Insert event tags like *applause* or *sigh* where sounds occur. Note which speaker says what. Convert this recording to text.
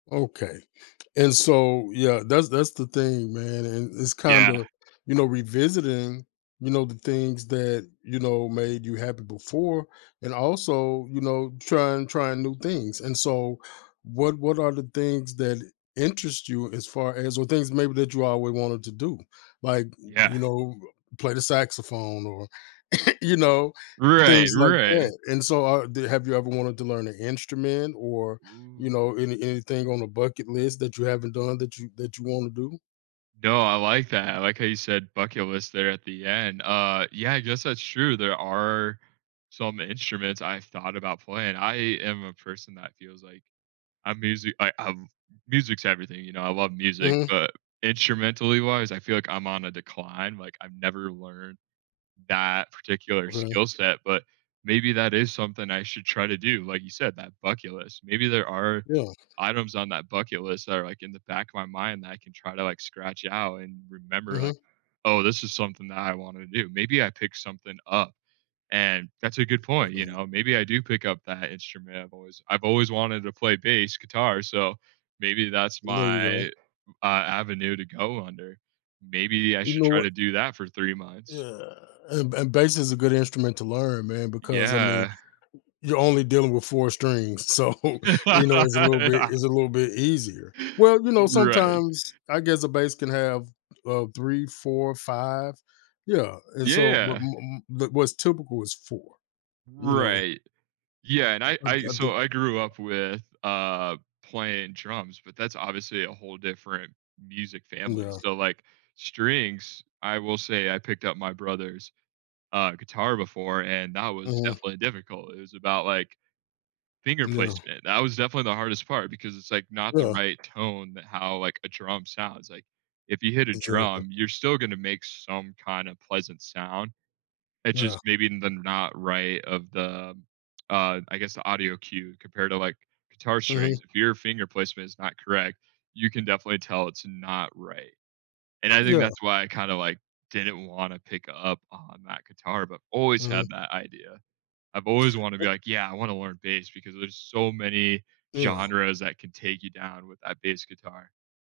Speaker 1: Okay, and so Yeah, that's that's the thing, man and it's
Speaker 2: Yeah.
Speaker 1: kinda, you know, revisiting, you know, the things that, you know, made you happy before, and also, you know, trying trying new things, and so, what what are the things that'll interest you as far as or things maybe that you always wanted to do? Like, uh uh,
Speaker 2: Yeah.
Speaker 1: you know, uh, play the saxophone or, *chuckles* you know,
Speaker 2: Right.
Speaker 1: things like
Speaker 2: Right.
Speaker 1: that, and so are they Have you ever wanted to learn an instrument or, you
Speaker 2: Ooh.
Speaker 1: know, any anything on the bucket list that you haven't done that you that you wanna do?
Speaker 2: No, I like that, I like how you said "bucket list" there at the end. Uh, yeah, I guess that's true, there are some instruments I thought about playing. I am a person that feels like I musi I I've Music's everything, you know? I love music,
Speaker 1: Mhm.
Speaker 2: but instrumentally wise, I feel like I'm on a decline, like, I've never learned that particular
Speaker 1: Okay.
Speaker 2: skill set, but maybe that is something I should try to do, like you said, that bucket list, maybe there are
Speaker 1: Yeah.
Speaker 2: items on that bucket list that are, like, in the back of my mind that I can try to, like, scratch it out and remember, like,
Speaker 1: Mhm.
Speaker 2: "Oh, this is something that I wanna do," maybe I pick something up and that's a good point, you
Speaker 1: Mhm.
Speaker 2: know? Maybe I do pick up that instrument I've always I've always wanted to play bass guitar, so, maybe that's
Speaker 1: There you
Speaker 2: my,
Speaker 1: go.
Speaker 2: uh, avenue to go under. Maybe I
Speaker 1: You
Speaker 2: should
Speaker 1: know
Speaker 2: try
Speaker 1: what
Speaker 2: to do that for 3 months.
Speaker 1: Yeah, and ba bass is a good instrument to learn, man, because, I mean,
Speaker 2: Yeah.
Speaker 1: you're only dealing with 4 strings, so, you know, it's a little bit it's a
Speaker 2: *laughs*
Speaker 1: little bit easier. Well, you know,
Speaker 2: Right.
Speaker 1: sometimes I guess a bass can have, uh, 3, 4, 5. Yeah and, so but
Speaker 2: Yeah.
Speaker 1: m m What's typical is 4, you know?
Speaker 2: Right. Yeah, and I
Speaker 1: I d
Speaker 2: I
Speaker 1: I do
Speaker 2: So, I grew up with, uh, playing drums, but that's obviously a whole different music
Speaker 1: Mm,
Speaker 2: family,
Speaker 1: yeah.
Speaker 2: so, like, strings, I will say I picked up my brother's, uh, guitar before and that was
Speaker 1: Mhm.
Speaker 2: definitely difficult, it was about, like, finger
Speaker 1: Yeah.
Speaker 2: placement, that was definitely the hardest part, because it's, like, not the
Speaker 1: Yeah.
Speaker 2: right tone that how, like, a drum sounds, like, if you hit a
Speaker 1: Exactly.
Speaker 2: drum, you're still gonna make some kind of pleasant sound, it's just
Speaker 1: Yeah.
Speaker 2: maybe the not right of the, uh, I guess, the audio cue compared to, like, guitar strings,
Speaker 1: Mhm.
Speaker 2: if your finger placement is not correct, you can definitely tell it's not right, and I think
Speaker 1: Yeah.
Speaker 2: that's why I kinda, like, didn't wanna pick up on that guitar, but always
Speaker 1: Mhm.
Speaker 2: had that idea. I've always wanted to
Speaker 1: Uh
Speaker 2: be like, "Yeah, I wanna learn bass because there's so many
Speaker 1: Yeah.
Speaker 2: genres that can take you down with that bass guitar."